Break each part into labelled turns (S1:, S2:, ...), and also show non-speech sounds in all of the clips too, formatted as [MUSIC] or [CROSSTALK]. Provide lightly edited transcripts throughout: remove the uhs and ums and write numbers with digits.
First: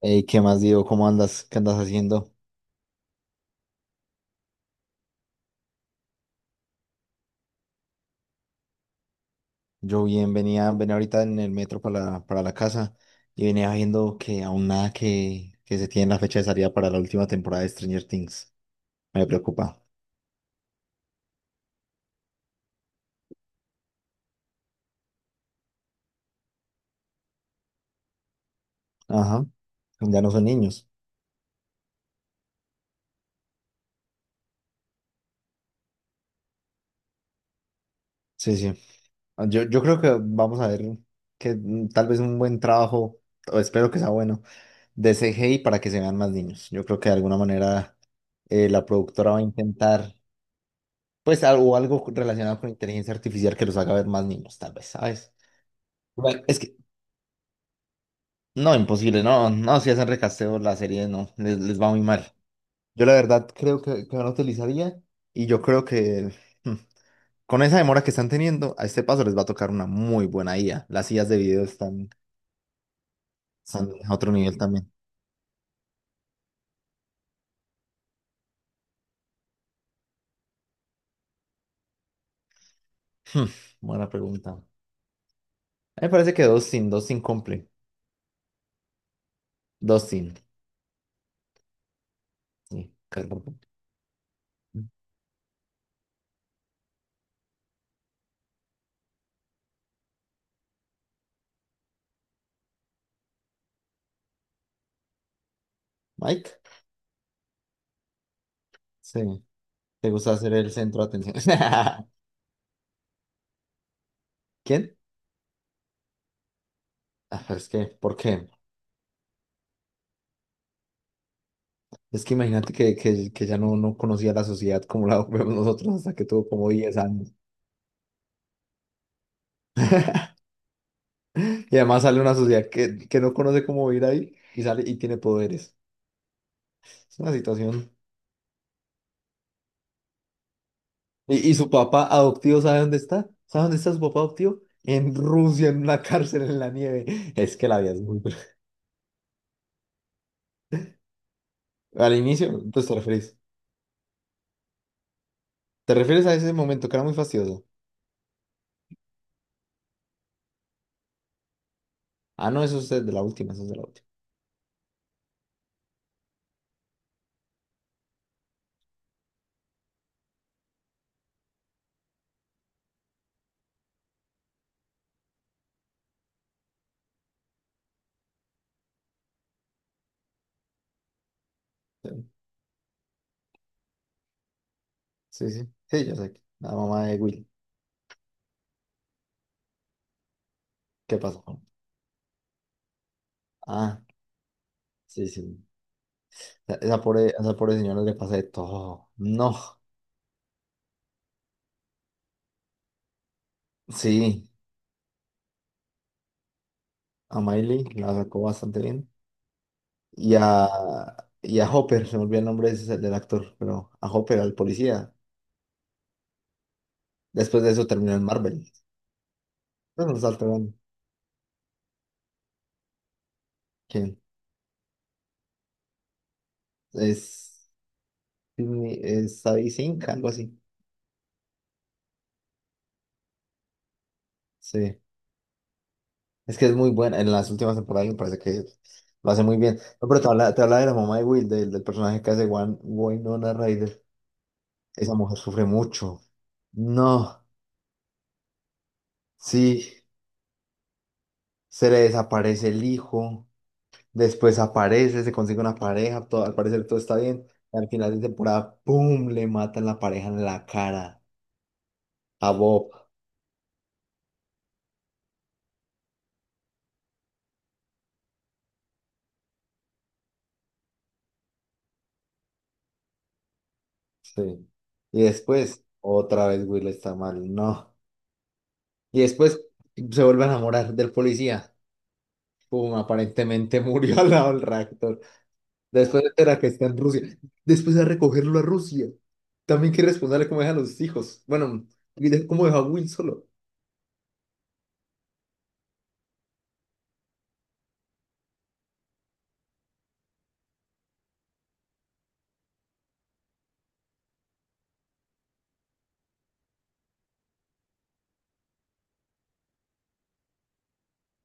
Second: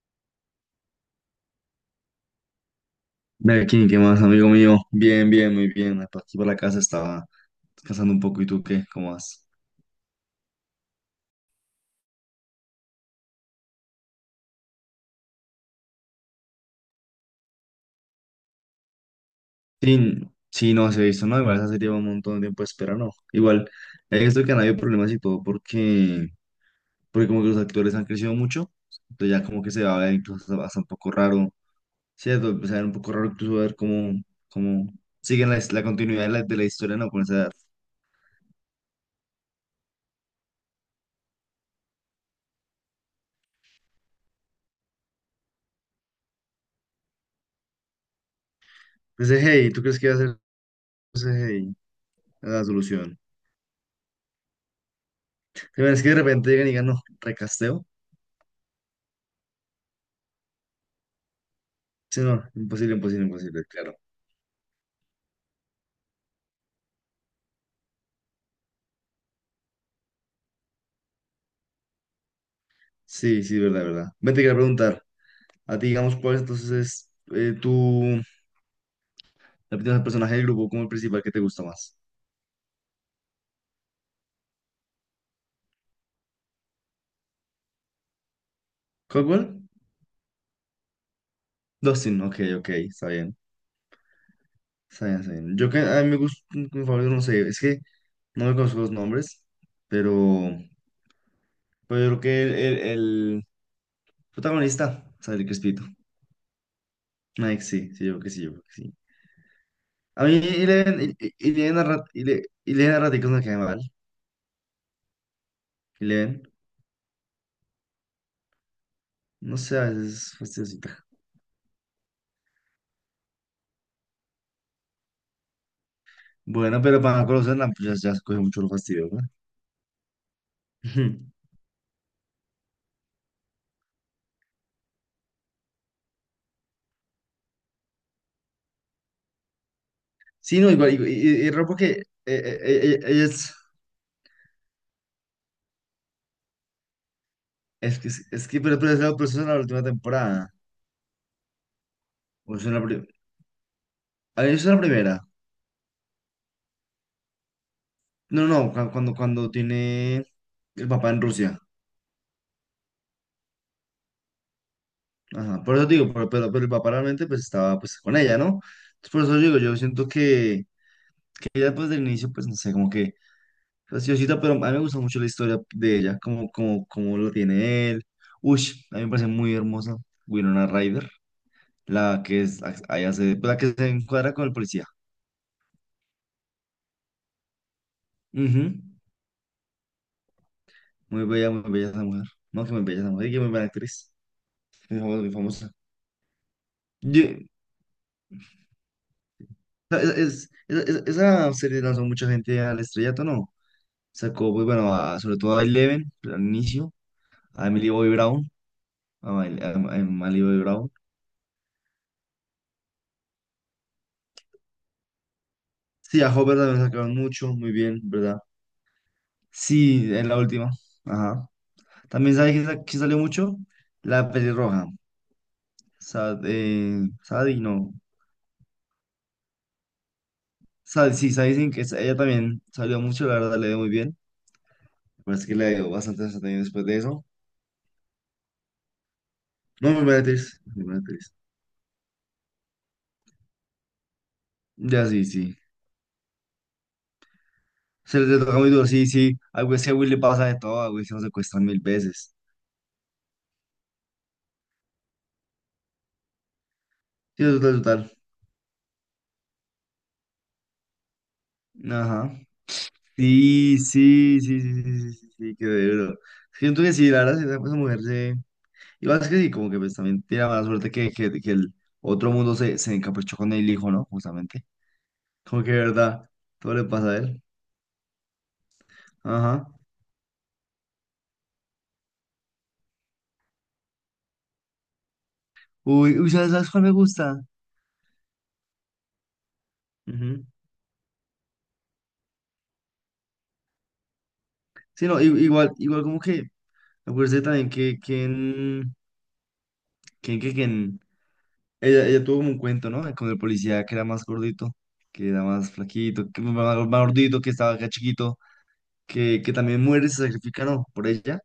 S1: Ey, ¿qué más digo? ¿Cómo andas? ¿Qué andas haciendo?
S2: Melkin, ¿qué más, amigo mío? Bien, bien, muy bien. Por aquí por la casa estaba descansando un poco. ¿Y tú qué? ¿Cómo vas?
S1: Yo bien, venía ahorita en el metro para la casa y venía viendo que aún nada que se tiene la fecha de salida para la última temporada de Stranger Things. Me preocupa.
S2: Sí, sí, no se ha visto, ¿no? Igual esa serie lleva un montón de tiempo de espera, ¿no? Igual, he visto que han habido problemas y todo porque, porque como que los actores han crecido mucho. Entonces ya
S1: Ajá,
S2: como que se va a ver
S1: ya no son
S2: incluso hasta
S1: niños.
S2: un poco raro. Cierto. Pues, se va a ver un poco raro incluso ver cómo, cómo siguen la continuidad de la historia, ¿no? Con esa edad.
S1: Sí, sí. Ah, Yo creo que vamos a ver que tal vez un buen trabajo, o espero que sea bueno, de CGI para que se vean más niños. Yo creo que de alguna manera la productora va
S2: Ese
S1: a
S2: hey, ¿tú crees que
S1: intentar,
S2: va a ser
S1: pues,
S2: ese
S1: algo,
S2: hey?
S1: algo relacionado
S2: La
S1: con inteligencia
S2: solución.
S1: artificial que los haga ver más niños, tal vez, ¿sabes?
S2: Pero es que de
S1: Bueno,
S2: repente
S1: es
S2: llegan y
S1: que,
S2: digan, no, recasteo.
S1: no, imposible, no, no, si hacen recasteo la serie, no, les va muy
S2: Sí,
S1: mal.
S2: no, imposible,
S1: Yo la
S2: imposible,
S1: verdad
S2: imposible,
S1: creo
S2: claro.
S1: que no la utilizaría y yo creo que hmm, con esa demora que están teniendo, a este paso les va a tocar una muy buena IA. Las IAs de video están,
S2: Sí, sí, verdad,
S1: están
S2: verdad.
S1: a otro
S2: Vete, quería
S1: nivel también.
S2: preguntar, a ti, digamos, ¿cuál entonces es tu la opinión del personaje del grupo como el principal que te gusta más?
S1: Hmm, Buena pregunta. A mí me parece que Dustin, Dustin cumple.
S2: ¿Cuál, cuál?
S1: Dustin,
S2: Dustin, ok, ok,
S1: sí.
S2: está bien,
S1: Claro.
S2: está bien, está bien. Yo que a mí me gusta, mi favorito, no sé, es que no me conozco los nombres, pero, pero yo creo que el protagonista, ¿sabes? El Crespito.
S1: Mike,
S2: Mike sí, sí, yo creo que sí, yo creo que sí.
S1: sí, te
S2: A
S1: gusta
S2: mí,
S1: hacer el
S2: Eleven,
S1: centro de
S2: Eleven,
S1: atención.
S2: Eleven, Eleven,
S1: [LAUGHS]
S2: Eleven, Eleven, Eleven, Eleven,
S1: ¿Quién?
S2: Eleven,
S1: Ah, pero es que, ¿por qué?
S2: no sé, a veces es fastidiosita.
S1: Es que imagínate que ya no conocía la sociedad como la [LAUGHS] vemos nosotros hasta que tuvo como
S2: Bueno,
S1: 10
S2: pero para no
S1: años.
S2: conocer la pues ya, ya se coge mucho lo fastidio, ¿verdad? Ujú.
S1: Y además sale una sociedad que no conoce cómo vivir ahí y sale y tiene poderes. Es una situación.
S2: Sí, no, igual, y, y-
S1: ¿Y,
S2: y
S1: y
S2: raro
S1: su
S2: porque
S1: papá adoptivo sabe dónde está?
S2: es,
S1: ¿Sabe dónde está su papá adoptivo? En Rusia, en una [LAUGHS] cárcel en la nieve. Es que la vida es muy...
S2: pero, pero eso es en la última temporada,
S1: [LAUGHS] Al
S2: o
S1: inicio,
S2: es en
S1: pues te refieres.
S2: ah, eso es en la primera,
S1: Te refieres a ese momento que era muy fastidioso.
S2: no, no, cuando tiene el papá en Rusia,
S1: Ah, no, eso es de la última, eso es de la última.
S2: ajá, por eso digo, pero el papá realmente, pues, estaba, pues, con ella, ¿no? Entonces, por eso digo, yo siento que ella, pues, del inicio, pues, no sé, como que graciosita, pero a mí me gusta mucho la historia de ella, como lo tiene él. Ush, a mí me parece muy hermosa Winona Ryder,
S1: Sí,
S2: la que es, ahí hace, pues, la que se encuadra con el policía.
S1: sí, sí, sí, yo sé. La mamá de Will.
S2: Ujú.
S1: ¿Qué pasó?
S2: Muy bella esa mujer. No, que muy bella esa mujer, y que muy buena
S1: Ah,
S2: actriz. Muy famosa,
S1: sí,
S2: muy
S1: sí.
S2: famosa.
S1: Esa pobre,
S2: Yo-
S1: esa pobre señora le pasa de todo. No,
S2: esa serie lanzó mucha gente al estrellato, ¿no?
S1: sí,
S2: Sacó, pues bueno, sobre todo a Eleven, al inicio,
S1: a
S2: a
S1: Miley
S2: Emily Bobby
S1: la sacó
S2: Brown,
S1: bastante bien.
S2: a, a
S1: Y
S2: Emily Bobby
S1: a,
S2: Brown.
S1: y a Hopper, se me olvidó el nombre de del actor, pero a Hopper, al policía.
S2: Sí, a Hopper también sacaron mucho,
S1: Después de
S2: muy
S1: eso
S2: bien,
S1: terminó en
S2: ¿verdad?
S1: Marvel. Bueno,
S2: Sí,
S1: los
S2: en la última.
S1: alteran.
S2: Ajá. También sabes que, que salió mucho
S1: ¿Quién?
S2: la pelirroja.
S1: Es,
S2: No.
S1: Es Sadie Sink, algo así.
S2: Sad, sí, Sadie Sink, ella también salió mucho, la verdad le dio muy bien.
S1: Sí.
S2: Me parece que le dio bastante
S1: Es
S2: desempeño
S1: que es
S2: después
S1: muy
S2: de
S1: buena.
S2: eso.
S1: En las últimas temporadas me parece que lo hace muy bien.
S2: No, muy
S1: No,
S2: buena
S1: pero te habla,
S2: actriz.
S1: te habla
S2: Muy
S1: de la
S2: buena
S1: mamá de
S2: actriz.
S1: Will, del personaje que hace Winona Ryder.
S2: Ya
S1: Esa
S2: sí,
S1: mujer
S2: sí.
S1: sufre mucho. No,
S2: Se le toca muy duro, sí, sí. A
S1: sí.
S2: Will le pasa de todo, a Will se lo secuestran mil
S1: Se le
S2: veces.
S1: desaparece el hijo. Después aparece, se consigue una pareja, todo, al parecer todo está
S2: Sí,
S1: bien. Y
S2: total,
S1: al
S2: total.
S1: final de temporada, ¡pum! Le matan la pareja en la cara
S2: Ajá.
S1: a Bob.
S2: Sí, sí, sí, sí, sí, sí, sí, sí, qué duro. Siento que sí, la verdad, esa mujer se. Y es que sí, como que pues también tiene la mala suerte que, que el otro mundo se, se encaprichó con el hijo, ¿no? Justamente.
S1: Sí. Y
S2: Como que de
S1: después,
S2: verdad,
S1: otra vez
S2: todo le
S1: Will
S2: pasa
S1: está
S2: a él.
S1: mal, no. Y después
S2: Ajá.
S1: se vuelve a enamorar del policía. ¡Pum! Aparentemente [LAUGHS] murió al lado del reactor.
S2: Uy,
S1: Después
S2: uy, ¿sabes,
S1: era que
S2: sabes cuál
S1: está
S2: me
S1: en Rusia.
S2: gusta?
S1: Después de recogerlo a Rusia. También que
S2: Ujú.
S1: responderle cómo deja a los hijos. Bueno, y cómo deja a Will solo.
S2: Sí, no, igual, igual como que me parece también que, que, en- que, que en- ella, ella tuvo como un cuento, ¿no? Con el policía que era más gordito, que era más flaquito, que más, más gordito, que estaba acá chiquito, que también muere, y se sacrifica, ¿no? Por ella,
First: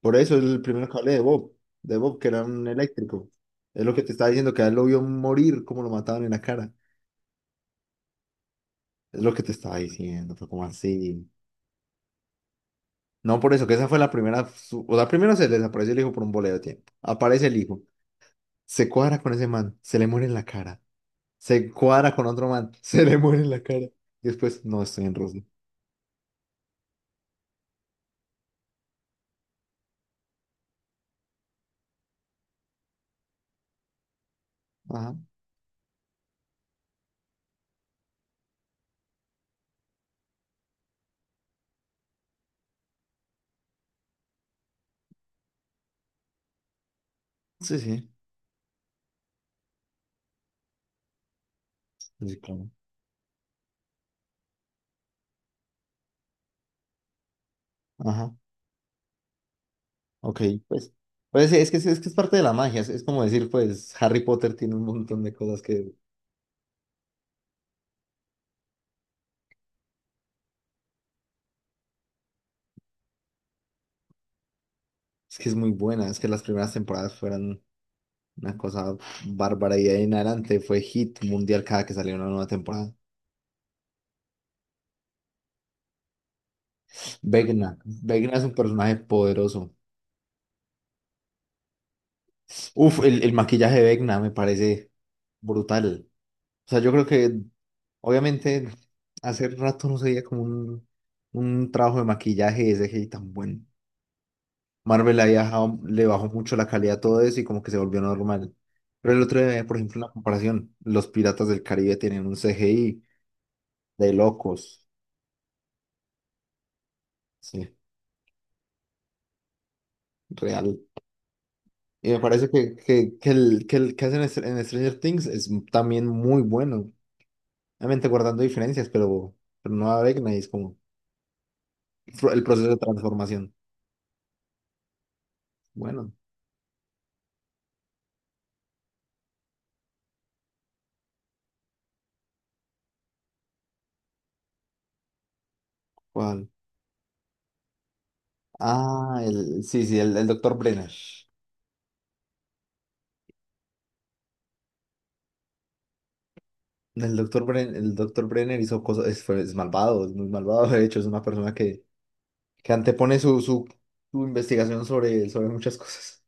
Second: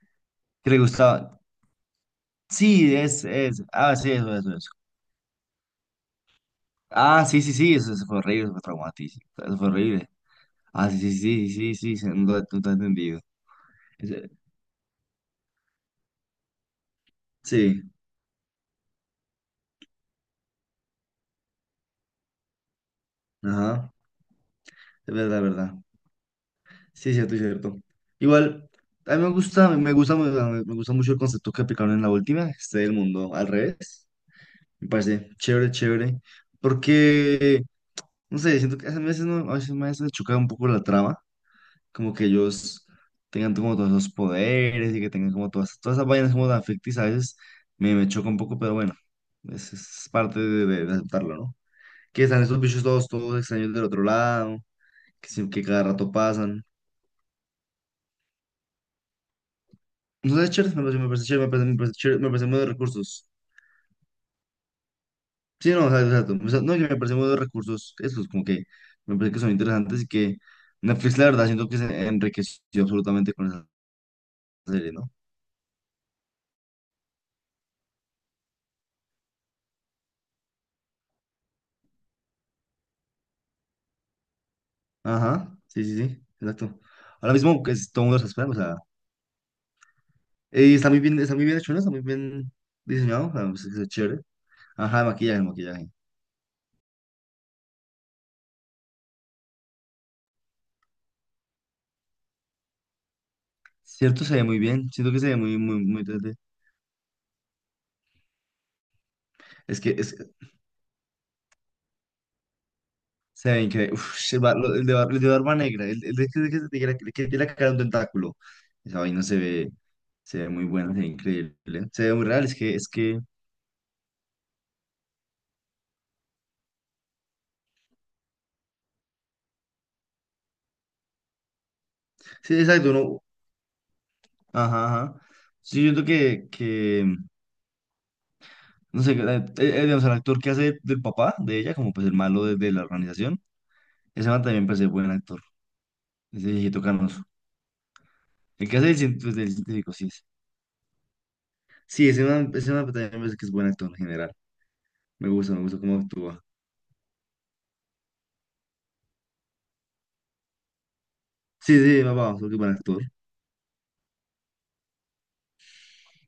S1: Por eso es el
S2: que le
S1: primero que hablé
S2: gustaba.
S1: De Bob, que era un
S2: Sí, es,
S1: eléctrico.
S2: es.
S1: Es lo
S2: Ah,
S1: que te
S2: sí,
S1: estaba
S2: eso,
S1: diciendo,
S2: eso,
S1: que a
S2: eso.
S1: él lo vio morir como lo mataban en la cara.
S2: Ah, sí, sí, sí, eso fue horrible, eso fue
S1: Es
S2: traumatísimo,
S1: lo que te
S2: eso fue
S1: estaba
S2: horrible.
S1: diciendo, fue como
S2: Ah, sí, sí,
S1: así.
S2: sí, sí, sí, sí, no, no te he entendido.
S1: No, por eso, que esa fue la
S2: Ese-
S1: primera. O sea, primero se le desapareció el hijo por un boleo de tiempo. Aparece el hijo,
S2: Sí,
S1: se cuadra con ese man, se le muere en la cara. Se cuadra con otro man, [LAUGHS] se le muere en la cara.
S2: ajá,
S1: Y después, no, estoy
S2: es
S1: en
S2: verdad, es
S1: Rusia.
S2: verdad. Sí, es cierto, es cierto. Igual, a mí me gusta, me gusta mucho el concepto que aplicaron en la última, este del mundo al revés. Me
S1: Ajá,
S2: parece chévere, chévere, porque, no sé, siento que a veces, no, a veces me hace chocar un poco la trama, como que ellos tengan como todos esos poderes y que tengan como todas, todas esas vainas como tan ficticias, a veces
S1: sí, sí.
S2: me choca un poco, pero bueno. Es parte de aceptarlo, ¿no? Que
S1: Sí,
S2: están estos
S1: claro.
S2: bichos todos, todos extraños del otro lado, que cada rato pasan.
S1: Ajá,
S2: No
S1: ok,
S2: sé, es chévere,
S1: pues.
S2: me parece chévere,
S1: Pues sí, es
S2: me
S1: que, es
S2: parece
S1: que es
S2: chévere, me
S1: parte de
S2: parece
S1: la
S2: muy de
S1: magia, es como
S2: recursos.
S1: decir, pues Harry Potter tiene un montón de cosas
S2: Sí, no, o sea, exacto. O sea, no, que me parece muy de recursos, esos como que me parece que son interesantes y que Netflix, la verdad, siento que se enriqueció absolutamente con esa serie, ¿no?
S1: Que es muy buena, es que las primeras temporadas fueron una cosa bárbara y de ahí en adelante fue hit mundial cada que salía una nueva temporada.
S2: Ajá, sí, sí, sí, exacto. Ahora mismo, que
S1: Vecna,
S2: es, todo el mundo está
S1: Vecna es
S2: esperando,
S1: un
S2: o sea,
S1: personaje poderoso.
S2: está muy bien hecho, ¿no? Está muy bien
S1: Uf, el,
S2: diseñado,
S1: el
S2: o sea,
S1: maquillaje de
S2: es
S1: Vecna
S2: chévere.
S1: me parece
S2: Ajá, el maquillaje, el maquillaje.
S1: brutal. O sea, yo creo que obviamente hace rato no se veía como un trabajo de maquillaje de CGI tan bueno.
S2: Cierto, se ve muy bien. Siento
S1: Marvel
S2: que se ve muy, muy, muy.
S1: le bajó mucho la calidad a todo eso y como que se volvió normal. Pero el otro día, por
S2: Es que
S1: ejemplo, una
S2: es,
S1: comparación, los Piratas del Caribe tienen un CGI.
S2: se ve increíble.
S1: De
S2: Uf,
S1: locos,
S2: el de, el de barba negra, el de que, que tiene la que tiene la cara de
S1: sí,
S2: un tentáculo. Esa vaina se ve muy
S1: real.
S2: buena, se ve increíble. Se
S1: Y
S2: ve
S1: me
S2: muy real.
S1: parece que,
S2: Es
S1: que,
S2: que,
S1: que el, que el que hacen en en Stranger Things es también muy bueno. Obviamente guardando diferencias, pero no Vecna y es como el
S2: sí,
S1: proceso de
S2: exacto, uno.
S1: transformación.
S2: Ajá, ajá. Sí, yo siento
S1: Bueno,
S2: que, no sé, digamos, el actor que hace del papá de ella, como pues el malo de la organización, ese man también parece buen actor.
S1: ¿cuál?
S2: Ese viejito canoso. El que hace el,
S1: Ah,
S2: pues, del
S1: el, sí,
S2: científico,
S1: sí,
S2: sí
S1: el,
S2: es.
S1: el doctor Brenner.
S2: Sí, ese man también me parece que es buen actor en general. Me gusta cómo actúa.
S1: El doctor Brenner, el doctor Brenner hizo cosas, es malvado, es muy malvado. De hecho, es una persona
S2: Sí,
S1: que,
S2: sí, papá, porque
S1: que
S2: buen actor.
S1: antepone su investigación sobre muchas cosas.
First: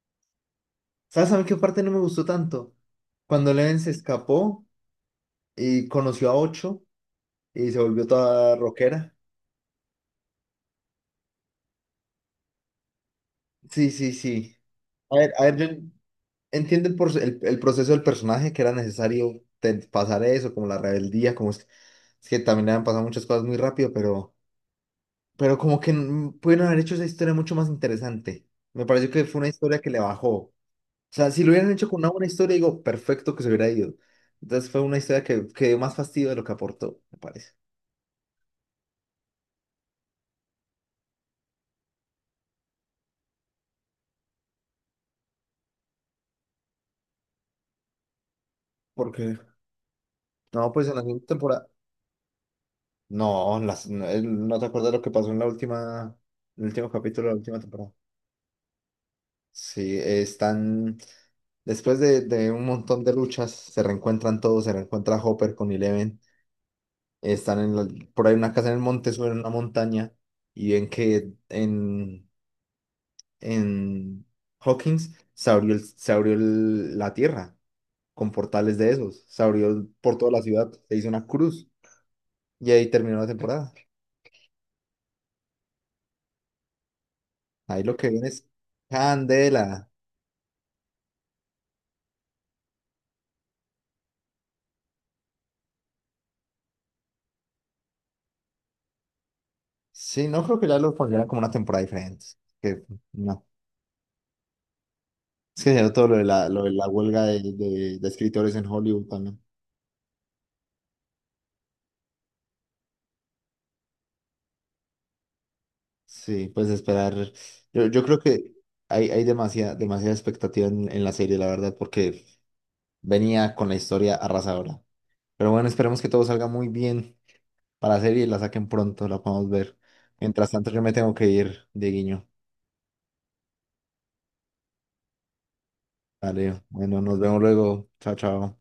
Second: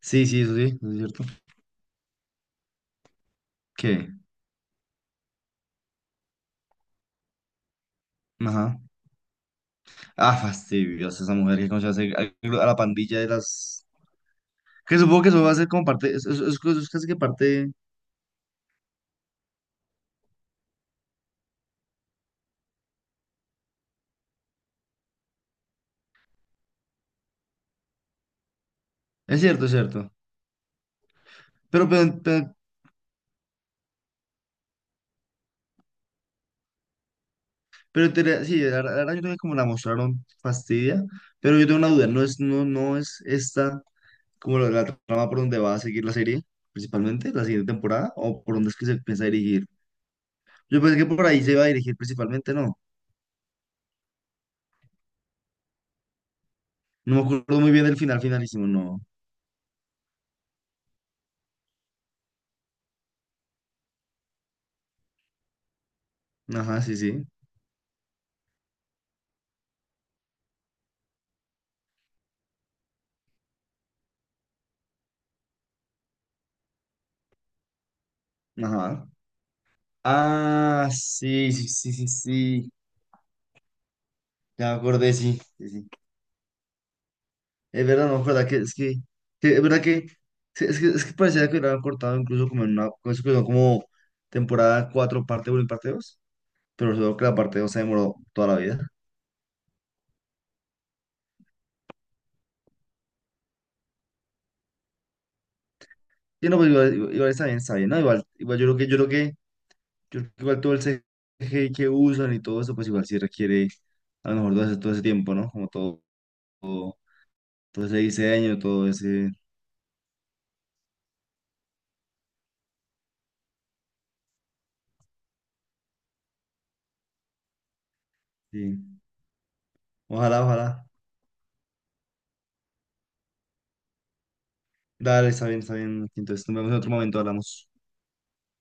S2: Sí, sí, eso es cierto.
S1: ¿Sabes a mí qué parte no me gustó tanto? Cuando Leven se
S2: ¿Qué?
S1: escapó y conoció a Ocho y se volvió toda
S2: Ajá.
S1: rockera.
S2: Ah, fastidiosa esa mujer que conoce hace a la pandilla de las...
S1: Sí, sí, sí.
S2: Que supongo que eso
S1: A
S2: va a
S1: ver, yo
S2: ser como parte... Es,
S1: entiendo
S2: es
S1: el,
S2: casi que
S1: proce- el-
S2: parte...
S1: el proceso del personaje, que era necesario pasar eso, como la rebeldía, como es que también le han pasado muchas cosas muy rápido, pero como que pudieron haber hecho esa historia mucho más interesante. Me pareció que fue
S2: Es
S1: una
S2: cierto, es
S1: historia que le
S2: cierto.
S1: bajó. O sea, si lo hubieran hecho
S2: Pero,
S1: con una
S2: pero,
S1: buena historia,
S2: pero,
S1: digo, perfecto que se hubiera ido. Entonces fue una historia que dio más fastidio de lo que aportó, me parece.
S2: sí, la, la verdad yo creo que como la mostraron fastidia, pero yo tengo una duda, ¿no es, no, no es esta como la trama por donde va a seguir la serie, principalmente, la siguiente temporada, o por dónde es que se piensa
S1: Porque,
S2: dirigir?
S1: no,
S2: Yo
S1: pues en
S2: pensé
S1: la
S2: que
S1: segunda
S2: por ahí se iba a
S1: temporada.
S2: dirigir principalmente, ¿no?
S1: No, no, ¿no te acuerdas lo que pasó en la última, el último
S2: No me
S1: capítulo de la última
S2: acuerdo muy bien
S1: temporada?
S2: del final, finalísimo, no.
S1: Sí, después de un montón de luchas, se reencuentran todos, se reencuentra Hopper con Eleven.
S2: Ajá, sí, sí.
S1: están en la- por ahí una casa en el monte, suben una montaña y ven que en Hawkins se abrió la tierra con portales de
S2: Ajá.
S1: esos, se abrió por toda la ciudad,
S2: Ah,
S1: se hizo una
S2: sí, sí,
S1: cruz
S2: sí, sí,
S1: y
S2: sí.
S1: ahí terminó la temporada.
S2: Ya me acordé, sí, sí, sí.
S1: Ahí
S2: Es
S1: lo que
S2: verdad, no me
S1: viene es
S2: acuerdo que es verdad
S1: candela.
S2: que sí, es que parecía que lo habían cortado incluso como en una como eso que son como temporada 4 parte uno y parte 2 pero solo que la parte 2 se demoró toda la vida.
S1: Sí, no creo que ya lo pondrían como una temporada diferente. Que no. Es que ya todo lo de la,
S2: Y no,
S1: lo de
S2: pues
S1: la
S2: igual,
S1: huelga
S2: igual
S1: de,
S2: está bien,
S1: de-
S2: ¿no?
S1: de
S2: Igual,
S1: escritores
S2: igual
S1: en Hollywood también.
S2: yo creo que igual todo el CGI que usan y todo eso, pues igual sí requiere a lo mejor todo ese tiempo, ¿no? Como todo.
S1: Sí, pues esperar. Yo,
S2: Entonces el
S1: yo creo que
S2: diseño, todo
S1: hay
S2: ese.
S1: demasiada, demasiada expectativa en la serie, la verdad, porque venía con la historia arrasadora. Pero bueno, esperemos que todo salga muy bien para la serie y la saquen
S2: Sí.
S1: pronto, la podamos ver.
S2: Ojalá,
S1: Mientras tanto, yo
S2: ojalá.
S1: me tengo que ir, Dieguiño.
S2: Dale, está bien, está bien. Entonces nos
S1: Vale,
S2: vemos en otro
S1: bueno, nos
S2: momento,
S1: vemos
S2: hablamos.
S1: luego. Chao, chao.